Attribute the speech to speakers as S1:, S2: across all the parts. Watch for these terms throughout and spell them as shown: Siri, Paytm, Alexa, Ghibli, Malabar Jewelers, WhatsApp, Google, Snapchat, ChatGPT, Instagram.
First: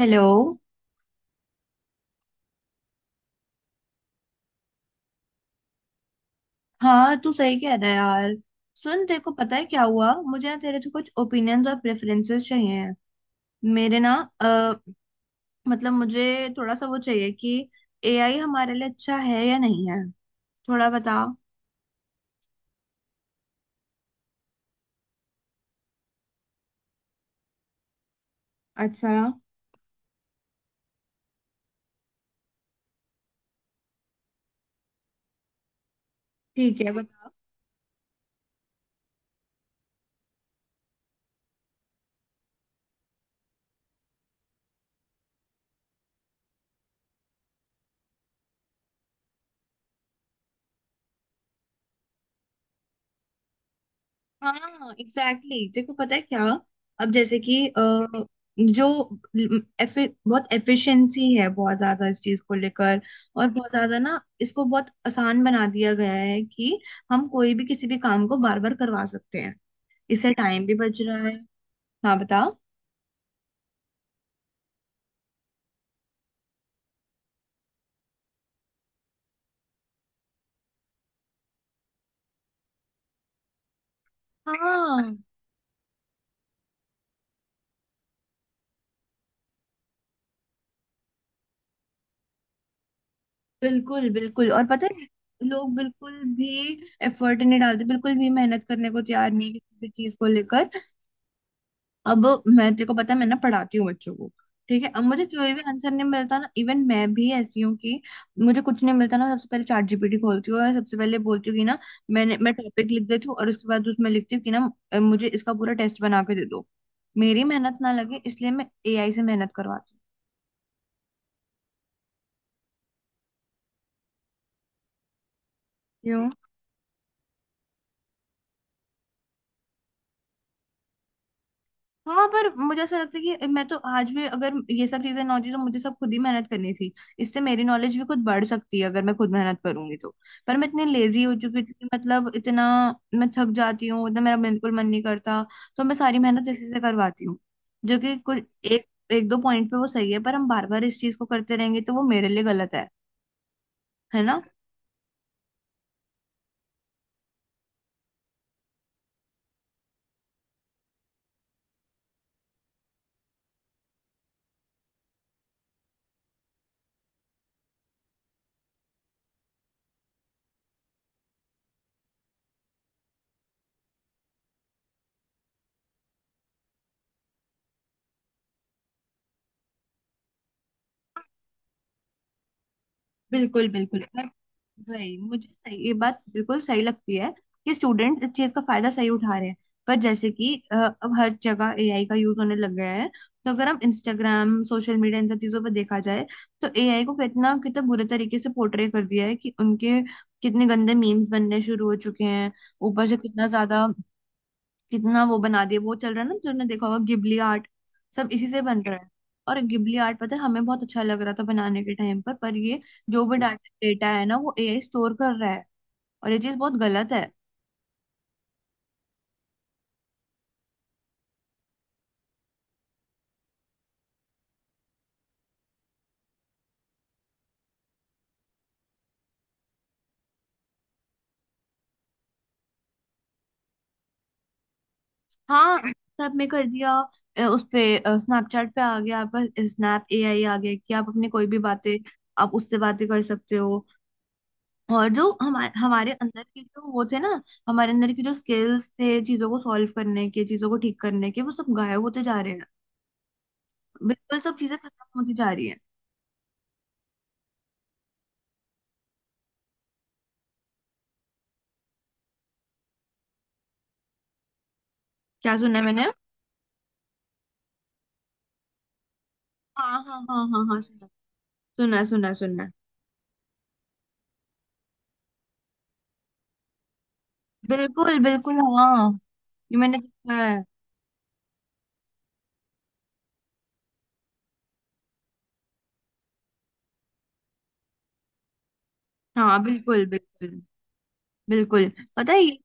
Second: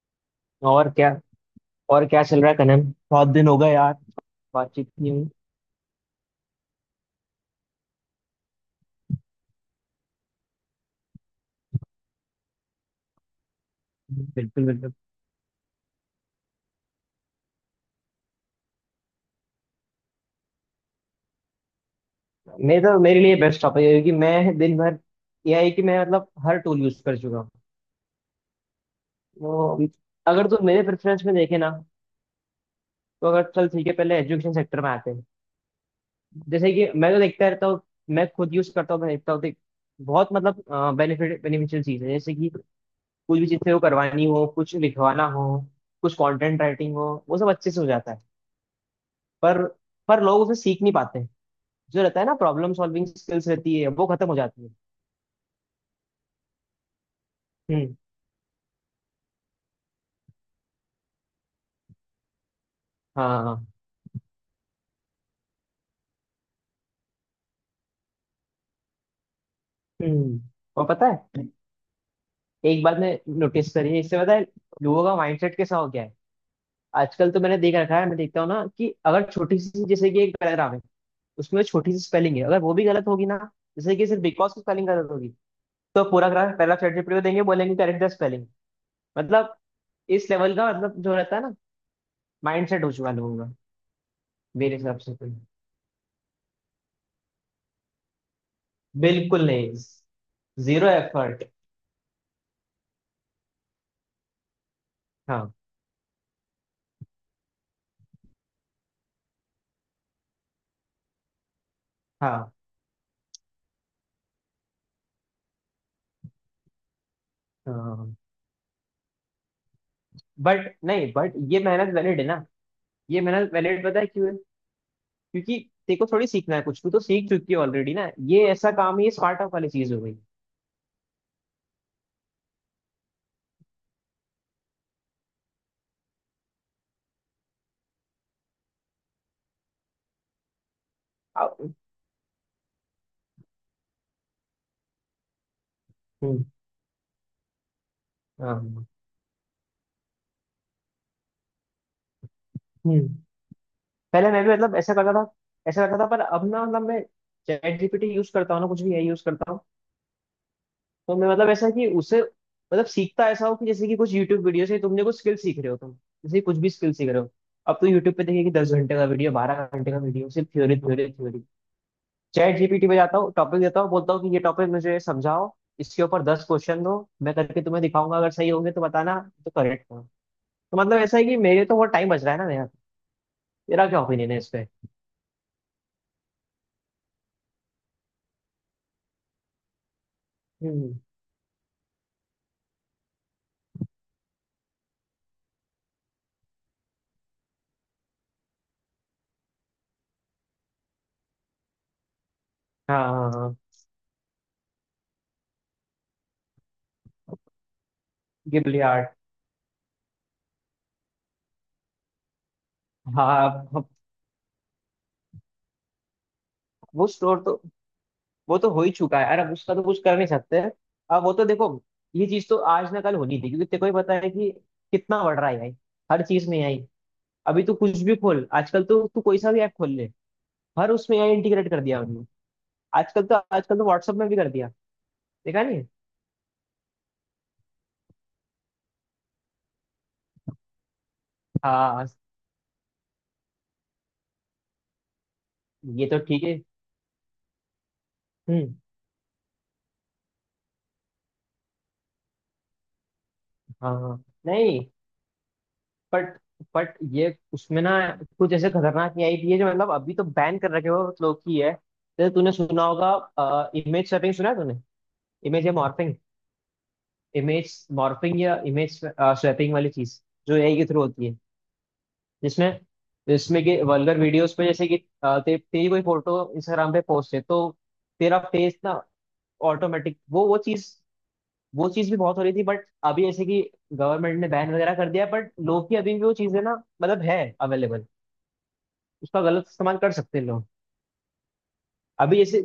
S1: Hello.
S2: और क्या और क्या चल रहा है कनन। बहुत दिन हो गए यार, बातचीत नहीं हुई।
S1: हाँ तू सही कह रहा है यार। सुन, तेरे को पता है क्या हुआ मुझे? ना तेरे से कुछ ओपिनियंस और प्रेफरेंसेस चाहिए हैं मेरे ना।
S2: बिल्कुल,
S1: अ,
S2: बिल्कुल।
S1: मतलब मुझे थोड़ा सा वो चाहिए कि एआई हमारे लिए अच्छा है या नहीं है, थोड़ा बता।
S2: मैं तो मेरे लिए बेस्ट टॉपिक है क्योंकि मैं दिन भर, यह है कि मैं मतलब हर टूल यूज कर चुका हूँ।
S1: अच्छा।
S2: वो, अगर तुम मेरे प्रेफरेंस में देखे ना, तो अगर चल ठीक है पहले एजुकेशन सेक्टर में आते हैं। जैसे
S1: ठीक
S2: कि
S1: है।
S2: मैं तो देखता रहता हूँ। मैं खुद यूज करता हूँ, मैं देखता हूँ देख, बहुत मतलब बेनिफिट बेनिफिशियल चीज है जैसे कि कुछ भी चीज से वो करवानी हो, कुछ लिखवाना हो, कुछ कंटेंट राइटिंग हो, वो सब अच्छे से हो जाता है। पर पर लोग उसे सीख नहीं पाते। जो रहता है ना, प्रॉब्लम सॉल्विंग स्किल्स रहती है वो खत्म हो
S1: हाँ
S2: जाती है।
S1: Exactly exactly। देखो पता है क्या, अब जैसे कि
S2: हम्म।
S1: जो बहुत एफिशिएंसी है बहुत ज्यादा इस चीज को लेकर। और
S2: हाँ।
S1: बहुत ज्यादा ना इसको बहुत आसान बना दिया गया है कि हम कोई भी किसी भी काम को बार बार करवा सकते हैं। इससे
S2: हम्म।
S1: टाइम भी
S2: और
S1: बच
S2: पता
S1: रहा है।
S2: है,
S1: हाँ बताओ।
S2: एक बात मैं नोटिस करी है, इससे पता है लोगों का माइंडसेट कैसा हो गया है। आजकल तो मैंने देख रखा है, मैं देखता हूँ ना कि अगर छोटी सी, जैसे कि एक पैराग्राफ है, उसमें छोटी सी स्पेलिंग है अगर वो भी गलत होगी ना, जैसे कि सिर्फ बिकॉज की स्पेलिंग गलत
S1: हाँ।
S2: होगी, तो पूरा पैराग्राफ चैट जीपीटी को देंगे, बोलेंगे करेक्ट द स्पेलिंग। मतलब इस लेवल का, मतलब जो रहता है ना, माइंडसेट हो चुका है लोगों का।
S1: बिल्कुल बिल्कुल। और
S2: मेरे
S1: पता
S2: हिसाब
S1: है
S2: से तो।
S1: लोग बिल्कुल भी एफर्ट नहीं डालते, बिल्कुल भी मेहनत करने को तैयार
S2: बिल्कुल
S1: नहीं है
S2: नहीं,
S1: किसी भी चीज को लेकर।
S2: Zero effort.
S1: अब मैं, तेरे को पता है, मैं ना पढ़ाती हूँ बच्चों को, ठीक है। अब मुझे कोई
S2: हाँ,
S1: भी आंसर नहीं मिलता ना, इवन मैं भी ऐसी हूँ कि मुझे कुछ नहीं मिलता ना सबसे पहले चैट जीपीटी खोलती हूँ और सबसे पहले बोलती हूँ कि ना मैं
S2: हाँ।
S1: टॉपिक लिख देती हूँ और उसके बाद उसमें लिखती हूँ कि ना मुझे इसका पूरा टेस्ट बना के दे दो। मेरी मेहनत ना
S2: बट
S1: लगे इसलिए मैं एआई से मेहनत करवाती हूँ।
S2: नहीं, बट ये मेहनत वैलिड है ना, ये मेहनत वैलिड पता है क्यों है? क्योंकि तेरे को थोड़ी
S1: क्यों?
S2: सीखना है कुछ, तू तो सीख चुकी है ऑलरेडी ना, ये ऐसा काम है, ये स्टार्ट अप वाली चीज हो गई।
S1: हाँ पर मुझे ऐसा लगता है कि मैं तो आज भी अगर ये सब चीजें ना होती तो मुझे सब खुद ही मेहनत करनी थी। इससे मेरी नॉलेज भी खुद बढ़ सकती है अगर मैं खुद मेहनत करूंगी तो। पर मैं इतनी लेजी हो चुकी हूँ,
S2: अब-।
S1: मतलब इतना मैं थक जाती हूँ, इतना मेरा बिल्कुल मन नहीं करता तो मैं सारी
S2: हम्म।
S1: मेहनत इसी से करवाती हूँ जो कि कुछ
S2: हाँ।
S1: एक एक दो पॉइंट पे वो सही है, पर हम बार बार इस चीज को करते रहेंगे तो वो मेरे लिए गलत है
S2: हम्म।
S1: है
S2: पहले
S1: ना।
S2: मैं भी मतलब ऐसा करता था, ऐसा करता था, पर अब ना मतलब मैं चैट जीपीटी यूज करता हूँ ना, कुछ भी है यूज करता हूँ। तो मैं मतलब ऐसा कि उसे मतलब सीखता ऐसा हो कि जैसे कि कुछ यूट्यूब वीडियो से तुमने कुछ स्किल सीख रहे हो तुम, जैसे कुछ भी स्किल सीख रहे हो। अब तो यूट्यूब पे देखिए कि 10 घंटे का वीडियो, 12 घंटे का वीडियो, सिर्फ theory, theory, theory. ChatGPT पे जाता हूँ, टॉपिक देता हूँ, बोलता हूँ कि ये टॉपिक मुझे समझाओ, इसके ऊपर 10 क्वेश्चन दो, मैं करके तुम्हें दिखाऊंगा अगर सही होंगे तो बताना, तो करेक्ट हो। तो मतलब ऐसा है कि मेरे तो बहुत टाइम बच रहा है ना मेरा।
S1: बिल्कुल
S2: तेरा क्या
S1: बिल्कुल।
S2: ओपिनियन है इस पे?
S1: वही, मुझे सही ये बात बिल्कुल सही लगती है कि स्टूडेंट इस चीज का फायदा सही उठा रहे हैं। पर जैसे कि
S2: हम्म।
S1: अब हर जगह एआई का यूज होने लग गया है तो अगर हम इंस्टाग्राम, सोशल मीडिया, इन सब चीजों पर देखा जाए तो एआई को कितना कितना बुरे तरीके से पोर्ट्रे कर दिया है कि उनके कितने गंदे मीम्स बनने शुरू हो चुके हैं,
S2: हाँ,
S1: ऊपर से
S2: हाँ,
S1: कितना
S2: हाँ।
S1: ज्यादा कितना वो बना दिया। वो चल रहा है ना, तुमने देखा होगा गिबली आर्ट, सब इसी से बन
S2: गिबली
S1: रहा है।
S2: आर्ट।
S1: और गिबली आर्ट, पता है हमें बहुत अच्छा लग रहा था बनाने के टाइम पर ये जो भी
S2: हाँ।
S1: डाटा
S2: अब
S1: डेटा है ना वो एआई स्टोर कर रहा है, और ये चीज बहुत
S2: वो
S1: गलत है।
S2: स्टोर तो, वो तो हो ही चुका है, अरे अब उसका तो कुछ कर नहीं सकते। अब वो तो देखो, ये चीज तो आज ना कल होनी थी क्योंकि तेको ही पता है कि कितना बढ़ रहा है भाई। हर चीज में आई। अभी तो कुछ भी खोल, आजकल तो तू कोई सा भी ऐप खोल ले, हर उसमें एआई इंटीग्रेट कर दिया। आजकल तो व्हाट्सएप में भी कर दिया, देखा
S1: हाँ
S2: नहीं?
S1: व्हाट्सएप में कर दिया। उस पे स्नैपचैट पे आ गया आपका स्नैप एआई आ गया कि आप अपनी कोई भी बातें
S2: हाँ।
S1: आप उससे बातें कर सकते हो। और जो हमारे
S2: ये
S1: हमारे
S2: तो
S1: अंदर
S2: ठीक है।
S1: के जो वो थे ना, हमारे अंदर की जो
S2: हम्म।
S1: स्किल्स थे चीजों को सॉल्व करने के, चीजों को ठीक करने के, वो सब गायब होते जा रहे हैं।
S2: हाँ, हाँ।
S1: बिल्कुल सब चीजें
S2: नहीं,
S1: खत्म होती जा रही है।
S2: बट बट ये उसमें ना कुछ ऐसे खतरनाक नहीं आई थी, ये जो मतलब अभी तो बैन कर रखे हो लोग की है, जैसे तूने सुना होगा इमेज स्वैपिंग, सुना है तूने?
S1: क्या
S2: इमेज या
S1: सुना है मैंने?
S2: मॉर्फिंग, इमेज मॉर्फिंग या इमेज स्वैपिंग वाली
S1: हाँ हाँ
S2: चीज,
S1: हाँ
S2: जो
S1: हाँ
S2: एआई
S1: हाँ
S2: के थ्रू
S1: सुना।
S2: होती है,
S1: सुना है, सुना है, सुना
S2: जिसमें
S1: है।
S2: जिसमें कि वल्गर वीडियोस पे जैसे कि तेरी कोई फोटो इंस्टाग्राम पे पोस्ट है तो
S1: बिल्कुल
S2: तेरा
S1: बिल्कुल
S2: फेस ना
S1: हाँ। ये मैंने
S2: ऑटोमेटिक
S1: देखा
S2: वो
S1: है।
S2: चीज, वो चीज भी बहुत हो रही थी, बट अभी ऐसे कि गवर्नमेंट ने बैन वगैरह कर दिया, बट लोग की अभी भी वो चीजें ना, मतलब है अवेलेबल, उसका
S1: हाँ
S2: गलत इस्तेमाल
S1: बिल्कुल
S2: कर सकते हैं
S1: बिल्कुल।
S2: लोग।
S1: बिल्कुल। पता है
S2: अभी ऐसे।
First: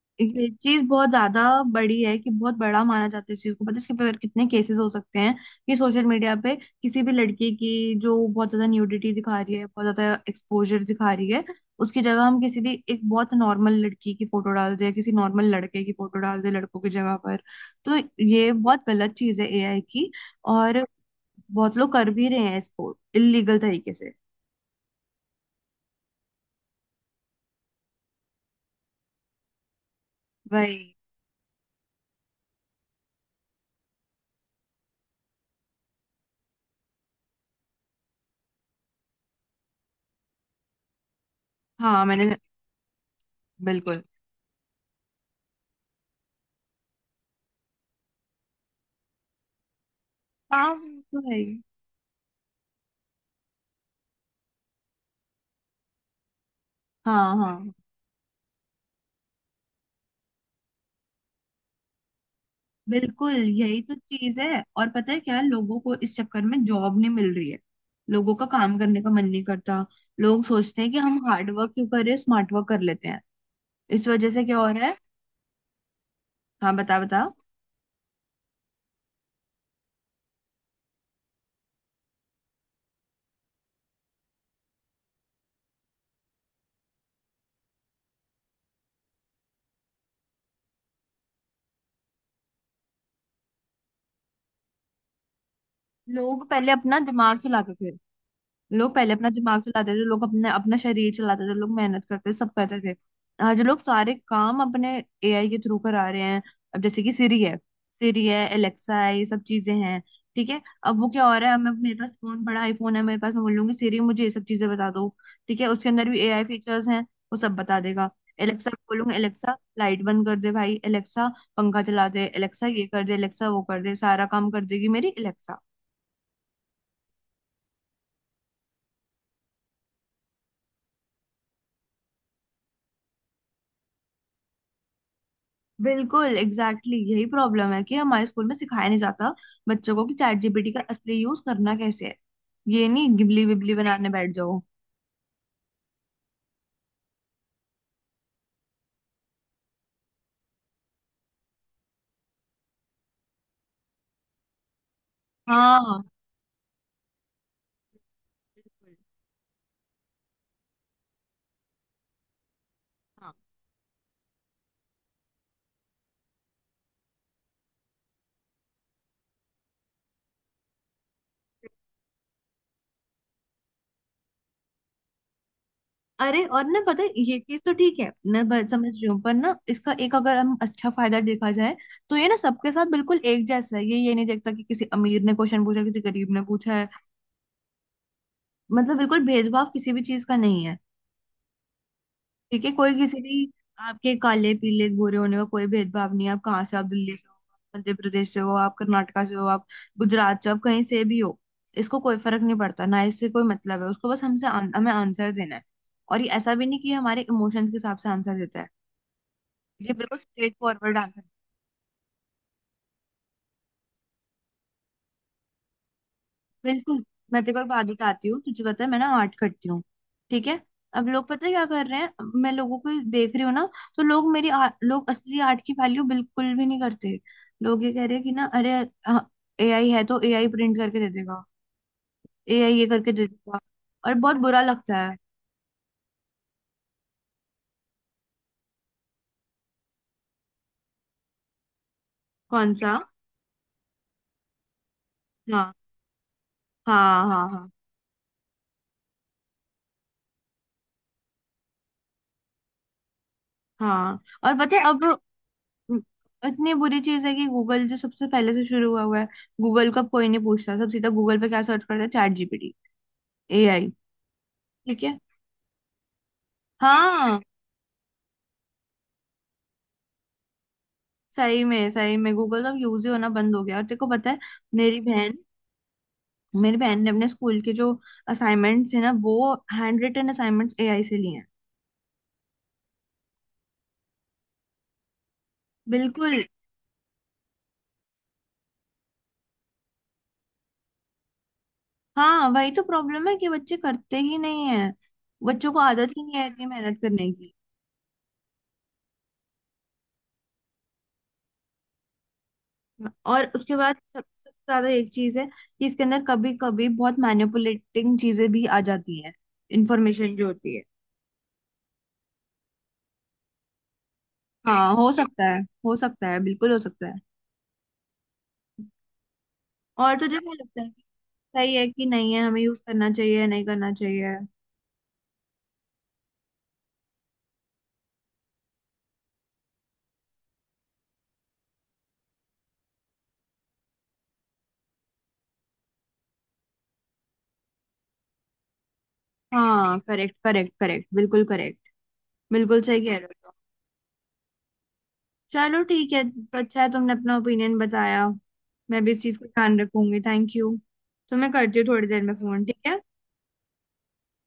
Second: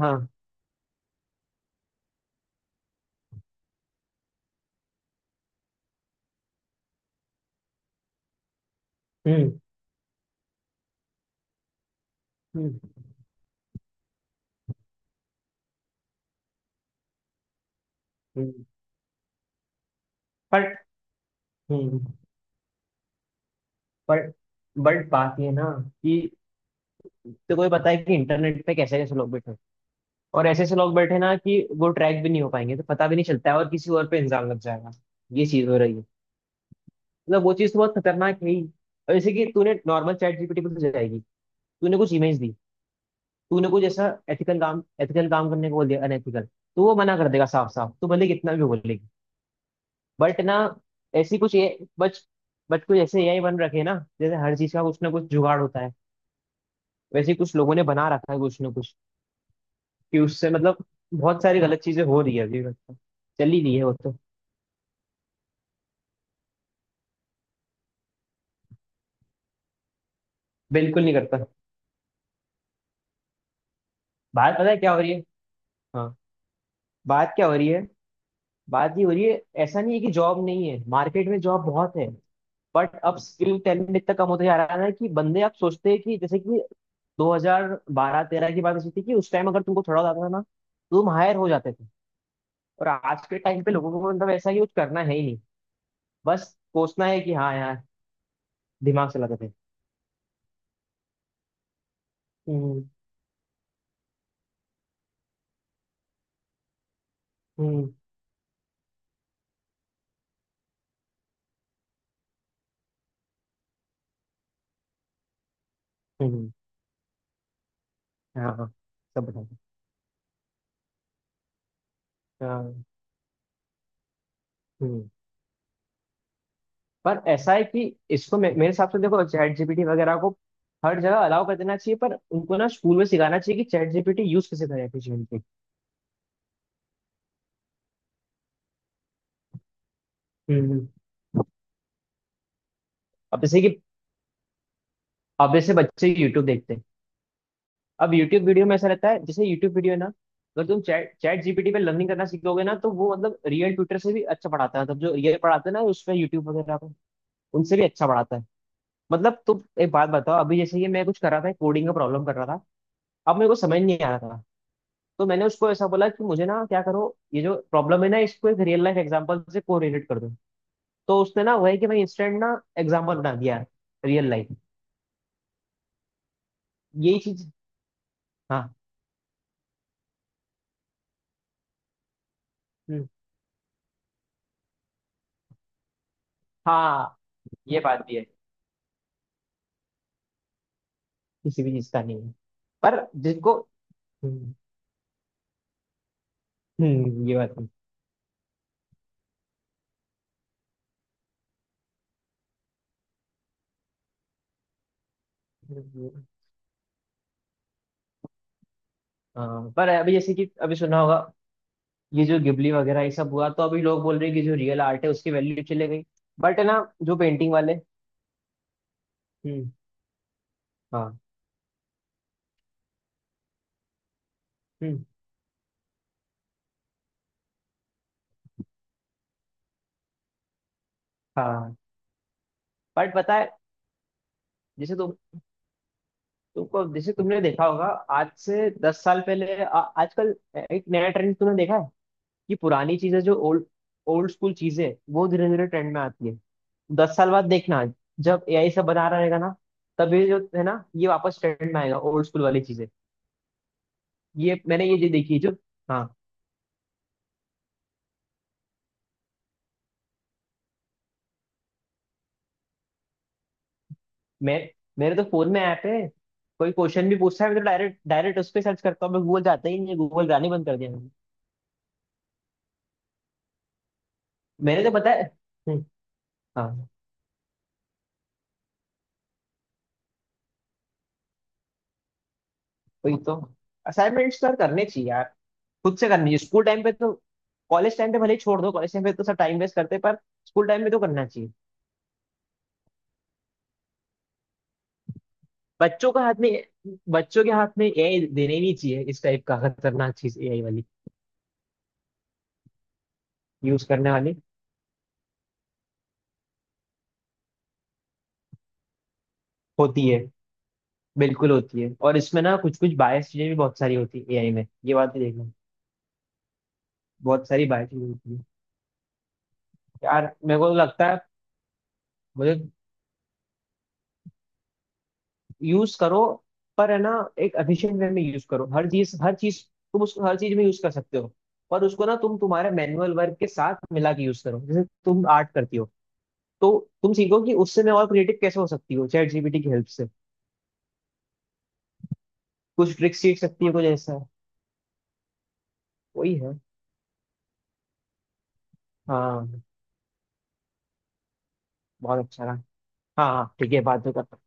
S2: हाँ।
S1: ये चीज बहुत ज्यादा बड़ी है कि बहुत बड़ा माना जाता है इस चीज को। पता है इसके पर कितने केसेस हो सकते हैं कि सोशल मीडिया पे किसी भी लड़की की जो बहुत ज्यादा न्यूडिटी दिखा
S2: हम्म।
S1: रही है, बहुत ज्यादा एक्सपोजर दिखा रही है, उसकी जगह हम किसी भी
S2: हम्म।
S1: एक बहुत नॉर्मल लड़की की फोटो डाल दें, किसी नॉर्मल लड़के की फोटो डाल दें लड़कों की जगह पर, तो ये
S2: हम्म।
S1: बहुत गलत चीज है एआई की।
S2: बट।
S1: और बहुत लोग
S2: हम्म।
S1: कर भी रहे हैं इसको इलीगल तरीके से।
S2: बट बट बात ये है ना कि, तो कोई पता है कि इंटरनेट पे कैसे कैसे लोग बैठे हैं। और ऐसे ऐसे
S1: वही।
S2: लोग बैठे हैं ना कि वो ट्रैक भी नहीं हो पाएंगे, तो पता भी नहीं चलता है और किसी और पे इल्जाम लग जाएगा, ये चीज हो रही है। मतलब वो चीज तो बहुत खतरनाक है ही। और जैसे कि तूने नॉर्मल चैट जीपीटी पे तो जाएगी, तूने
S1: हाँ
S2: कुछ
S1: मैंने।
S2: इमेज दी, तूने कुछ
S1: बिल्कुल।
S2: ऐसा एथिकल काम, एथिकल काम करने को बोल दिया, अनएथिकल, तो वो मना कर देगा साफ साफ, तू भले कितना भी बोलेगी बट ना।
S1: हाँ वो तो है
S2: ऐसी
S1: ही।
S2: कुछ ये बच, बट कुछ ऐसे एआई बन रखे हैं ना, जैसे हर चीज का कुछ ना कुछ जुगाड़ होता है, वैसे
S1: हाँ
S2: ही कुछ
S1: हाँ।
S2: लोगों ने बना रखा है कुछ ना कुछ, कि उससे मतलब बहुत सारी गलत चीजें हो रही है अभी, मतलब
S1: बिल्कुल
S2: चल ही रही
S1: यही
S2: है वो
S1: तो
S2: तो।
S1: चीज है। और पता है क्या, लोगों को इस चक्कर में जॉब नहीं मिल रही है, लोगों का काम करने का मन नहीं करता, लोग सोचते हैं कि
S2: बिल्कुल नहीं
S1: हम
S2: करता।
S1: हार्ड वर्क क्यों कर रहे हैं स्मार्ट वर्क कर लेते हैं। इस वजह से
S2: बात
S1: क्या हो
S2: पता है
S1: रहा
S2: क्या
S1: है।
S2: हो रही है? हाँ।
S1: हाँ बता बता।
S2: बात क्या हो रही है? बात ये हो रही है, ऐसा नहीं है कि जॉब नहीं है, मार्केट में जॉब बहुत है। बट अब स्किल टैलेंट इतना कम होता जा रहा है ना, कि बंदे आप सोचते हैं कि जैसे कि 2012-13 की बात ऐसी थी कि उस टाइम अगर तुमको थोड़ा आता था ना, तो तुम हायर हो जाते थे। और आज के टाइम पे लोगों को मतलब ऐसा यूज करना है ही नहीं, बस
S1: लोग पहले अपना
S2: सोचना है कि
S1: दिमाग
S2: हाँ
S1: चला
S2: यार,
S1: के, लोग
S2: दिमाग
S1: पहले अपना
S2: चलाते थे।
S1: दिमाग चलाते थे, लोग अपने अपना शरीर चलाते थे, लोग मेहनत करते थे, सब करते
S2: हम्म।
S1: थे। आज लोग सारे काम अपने एआई के थ्रू करा रहे हैं। अब जैसे कि सिरी है,
S2: हम्म।
S1: सिरी है, एलेक्सा है, ये सब चीजें हैं ठीक है। अब वो क्या हो रहा है, मैं मेरे पास फोन बड़ा आईफोन है मेरे पास, मैं बोल लूंगी सिरी मुझे ये सब चीजें बता दो, ठीक है। उसके अंदर भी एआई
S2: हम्म।
S1: फीचर्स हैं, वो सब बता देगा।
S2: हाँ, हाँ।
S1: एलेक्सा को बोलूंगी
S2: सब बताते।
S1: एलेक्सा लाइट बंद कर दे भाई, एलेक्सा पंखा चला दे, एलेक्सा
S2: हाँ।
S1: ये कर दे, एलेक्सा वो कर दे, सारा काम कर देगी मेरी
S2: हम्म।
S1: एलेक्सा।
S2: पर ऐसा है कि इसको मेरे हिसाब से देखो, चैट जीपीटी वगैरह को हर जगह अलाउ कर देना चाहिए, पर उनको ना स्कूल में सिखाना चाहिए कि चैट जीपीटी यूज कैसे करें अपने जीवन पे।
S1: बिल्कुल एग्जैक्टली exactly, यही प्रॉब्लम है कि हमारे स्कूल में सिखाया नहीं जाता बच्चों को कि चैट जीपीटी का
S2: हम्म।
S1: असली यूज करना कैसे है। ये नहीं
S2: अब
S1: गिबली
S2: जैसे कि,
S1: विबली बनाने बैठ जाओ।
S2: अब जैसे बच्चे यूट्यूब देखते हैं। अब यूट्यूब वीडियो में ऐसा रहता है, जैसे यूट्यूब वीडियो है ना, अगर तुम चैट चैट जीपीटी पे लर्निंग करना सीखोगे ना, तो वो मतलब रियल ट्यूटर से भी अच्छा पढ़ाता है, मतलब जो रियल पढ़ाते हैं ना
S1: हाँ
S2: उस पे यूट्यूब वगैरह पे, उनसे भी अच्छा पढ़ाता है।
S1: बिल्कुल,
S2: मतलब तुम एक बात बताओ, अभी जैसे ये मैं कुछ कर रहा था, कोडिंग का प्रॉब्लम कर रहा था,
S1: हाँ।
S2: अब मेरे को समझ नहीं आ रहा था, तो मैंने उसको ऐसा बोला कि मुझे ना क्या करो, ये जो प्रॉब्लम है ना, इसको एक रियल लाइफ एग्जांपल से कोरिलेट कर दो। तो उसने ना वही कि भाई इंस्टेंट ना एग्जांपल बना दिया, रियल लाइफ।
S1: अरे और ना पता है
S2: यही
S1: ये
S2: चीज।
S1: चीज तो ठीक है, मैं
S2: हाँ।
S1: समझ रही हूँ, पर ना इसका एक अगर हम अच्छा फायदा देखा जाए तो ये ना सबके साथ
S2: हम्म,
S1: बिल्कुल एक जैसा है, ये नहीं देखता कि किसी अमीर ने क्वेश्चन पूछा किसी गरीब ने पूछा है।
S2: हाँ। ये बात भी है।
S1: मतलब बिल्कुल भेदभाव किसी भी चीज का नहीं है,
S2: किसी भी चीज का नहीं है।
S1: ठीक है। कोई
S2: पर
S1: किसी भी
S2: जिसको।
S1: आपके काले
S2: हम्म,
S1: पीले गोरे होने का कोई भेदभाव नहीं है। आप कहाँ से हो, आप दिल्ली से हो,
S2: ये बात है।
S1: आप मध्य प्रदेश से हो, आप कर्नाटका से हो, आप गुजरात से हो, आप कहीं से भी हो, इसको कोई फर्क नहीं पड़ता। ना इससे कोई मतलब है उसको, बस हमसे हमें आंसर देना है। और ये ऐसा भी नहीं कि ये हमारे इमोशंस के हिसाब से आंसर देता है,
S2: हाँ, पर
S1: ये
S2: अभी
S1: बिल्कुल
S2: जैसे कि
S1: स्ट्रेट
S2: अभी
S1: फॉरवर्ड
S2: सुना होगा,
S1: आंसर।
S2: ये जो गिबली वगैरह ये सब हुआ, तो अभी लोग बोल रहे हैं कि जो रियल आर्ट है उसकी वैल्यू चले गई। बट है ना,
S1: बिल्कुल।
S2: जो
S1: मैं
S2: पेंटिंग
S1: तेरे को एक
S2: वाले।
S1: बात बताती हूँ, तुझे पता है मैं ना आर्ट करती
S2: हम्म।
S1: हूँ, ठीक है। अब
S2: हाँ।
S1: लोग पता है क्या कर रहे हैं, मैं लोगों को देख रही हूँ ना, तो लोग
S2: हम्म।
S1: लोग असली आर्ट की वैल्यू बिल्कुल भी नहीं करते। लोग ये कह रहे हैं कि ना अरे एआई है तो एआई प्रिंट करके दे देगा,
S2: हाँ।
S1: एआई ये करके
S2: बट
S1: दे
S2: पता है,
S1: देगा, और बहुत बुरा
S2: जैसे
S1: लगता
S2: तुम
S1: है।
S2: जैसे तुमने देखा होगा आज से 10 साल पहले, आजकल एक नया ट्रेंड तुमने देखा है, ये
S1: कौन सा?
S2: पुरानी चीजें जो ओल्ड ओल्ड स्कूल चीजें हैं, वो धीरे धीरे
S1: हाँ
S2: ट्रेंड में आती है। दस
S1: हाँ
S2: साल बाद
S1: हाँ हाँ
S2: देखना, जब एआई सब बना रहेगा ना, तब ये जो है ना, ये वापस ट्रेंड में आएगा ओल्ड स्कूल वाली चीजें।
S1: हाँ। और
S2: ये
S1: पता है
S2: मैंने ये जो
S1: अब
S2: देखी है जो। हाँ।
S1: इतनी बुरी चीज है कि गूगल जो सबसे पहले से शुरू हुआ हुआ है, गूगल को अब कोई नहीं पूछता, सब सीधा गूगल पे क्या सर्च करते हैं, चैट जीपीटी, एआई,
S2: मैं
S1: ठीक
S2: मेरे
S1: है।
S2: तो फोन में ऐप है, कोई क्वेश्चन भी
S1: हाँ,
S2: पूछता है, मैं तो डायरेक्ट डायरेक्ट उस पर सर्च करता हूँ, मैं गूगल जाता ही नहीं है, गूगल जाने बंद कर दिया मैंने।
S1: सही में गूगल तो अब यूज ही होना बंद हो गया। और तेरे को पता है
S2: मैंने तो
S1: मेरी
S2: पता है।
S1: बहन,
S2: हम्म, हाँ।
S1: ने अपने स्कूल के जो असाइनमेंट्स है ना वो हैंड रिटन असाइनमेंट्स एआई से लिए हैं।
S2: वही तो, असाइनमेंट्स तो करने चाहिए यार, खुद से करनी
S1: बिल्कुल।
S2: चाहिए स्कूल टाइम पे तो। कॉलेज टाइम पे भले ही छोड़ दो, कॉलेज टाइम पे तो सब टाइम वेस्ट करते हैं, पर स्कूल टाइम में तो करना चाहिए।
S1: हाँ वही तो प्रॉब्लम है कि बच्चे करते ही नहीं है, बच्चों को
S2: बच्चों
S1: आदत
S2: का
S1: ही नहीं
S2: हाथ
S1: है
S2: में
S1: इतनी मेहनत करने
S2: बच्चों के
S1: की।
S2: हाथ में एआई देने ही नहीं चाहिए, इस टाइप का खतरनाक चीज एआई वाली
S1: और उसके
S2: यूज
S1: बाद
S2: करने वाली।
S1: सबसे ज्यादा एक चीज है कि इसके अंदर कभी कभी बहुत मैनिपुलेटिंग चीजें भी आ जाती हैं,
S2: होती है,
S1: इंफॉर्मेशन जो होती है।
S2: बिल्कुल होती है। और इसमें ना कुछ कुछ बायस चीजें भी बहुत सारी होती है एआई में,
S1: हाँ
S2: ये
S1: हो
S2: बात भी
S1: सकता
S2: देखना,
S1: है, हो सकता है, बिल्कुल हो सकता है।
S2: बहुत सारी बायस चीजें होती है
S1: और
S2: यार,
S1: तुझे क्या
S2: मेरे को तो
S1: लगता है,
S2: लगता है।
S1: सही है कि नहीं है,
S2: मुझे।
S1: हमें यूज करना चाहिए या नहीं करना चाहिए?
S2: यूज करो, पर है ना, एक एफिशिएंट वे में यूज करो, हर चीज हर चीज, तुम उसको हर चीज में यूज कर सकते हो, पर उसको ना तुम तुम्हारे मैनुअल वर्क के साथ मिला के यूज करो, जैसे तुम आर्ट करती हो, तो तुम सीखो कि उससे मैं और क्रिएटिव कैसे हो सकती हो चैट जीपीटी की हेल्प
S1: हाँ
S2: से,
S1: करेक्ट करेक्ट करेक्ट बिल्कुल करेक्ट। बिल्कुल
S2: कुछ
S1: सही कह
S2: ट्रिक्स सीख
S1: रहे हो।
S2: सकती है कुछ ऐसा।
S1: चलो ठीक है,
S2: वही है।
S1: अच्छा है तुमने अपना ओपिनियन बताया, मैं भी इस चीज का
S2: हाँ।
S1: ध्यान रखूंगी। Thank you. तो मैं करती हूँ थोड़ी
S2: बहुत
S1: देर में
S2: अच्छा रहा।
S1: फोन, ठीक है।
S2: हाँ, हाँ ठीक है, बात तो कर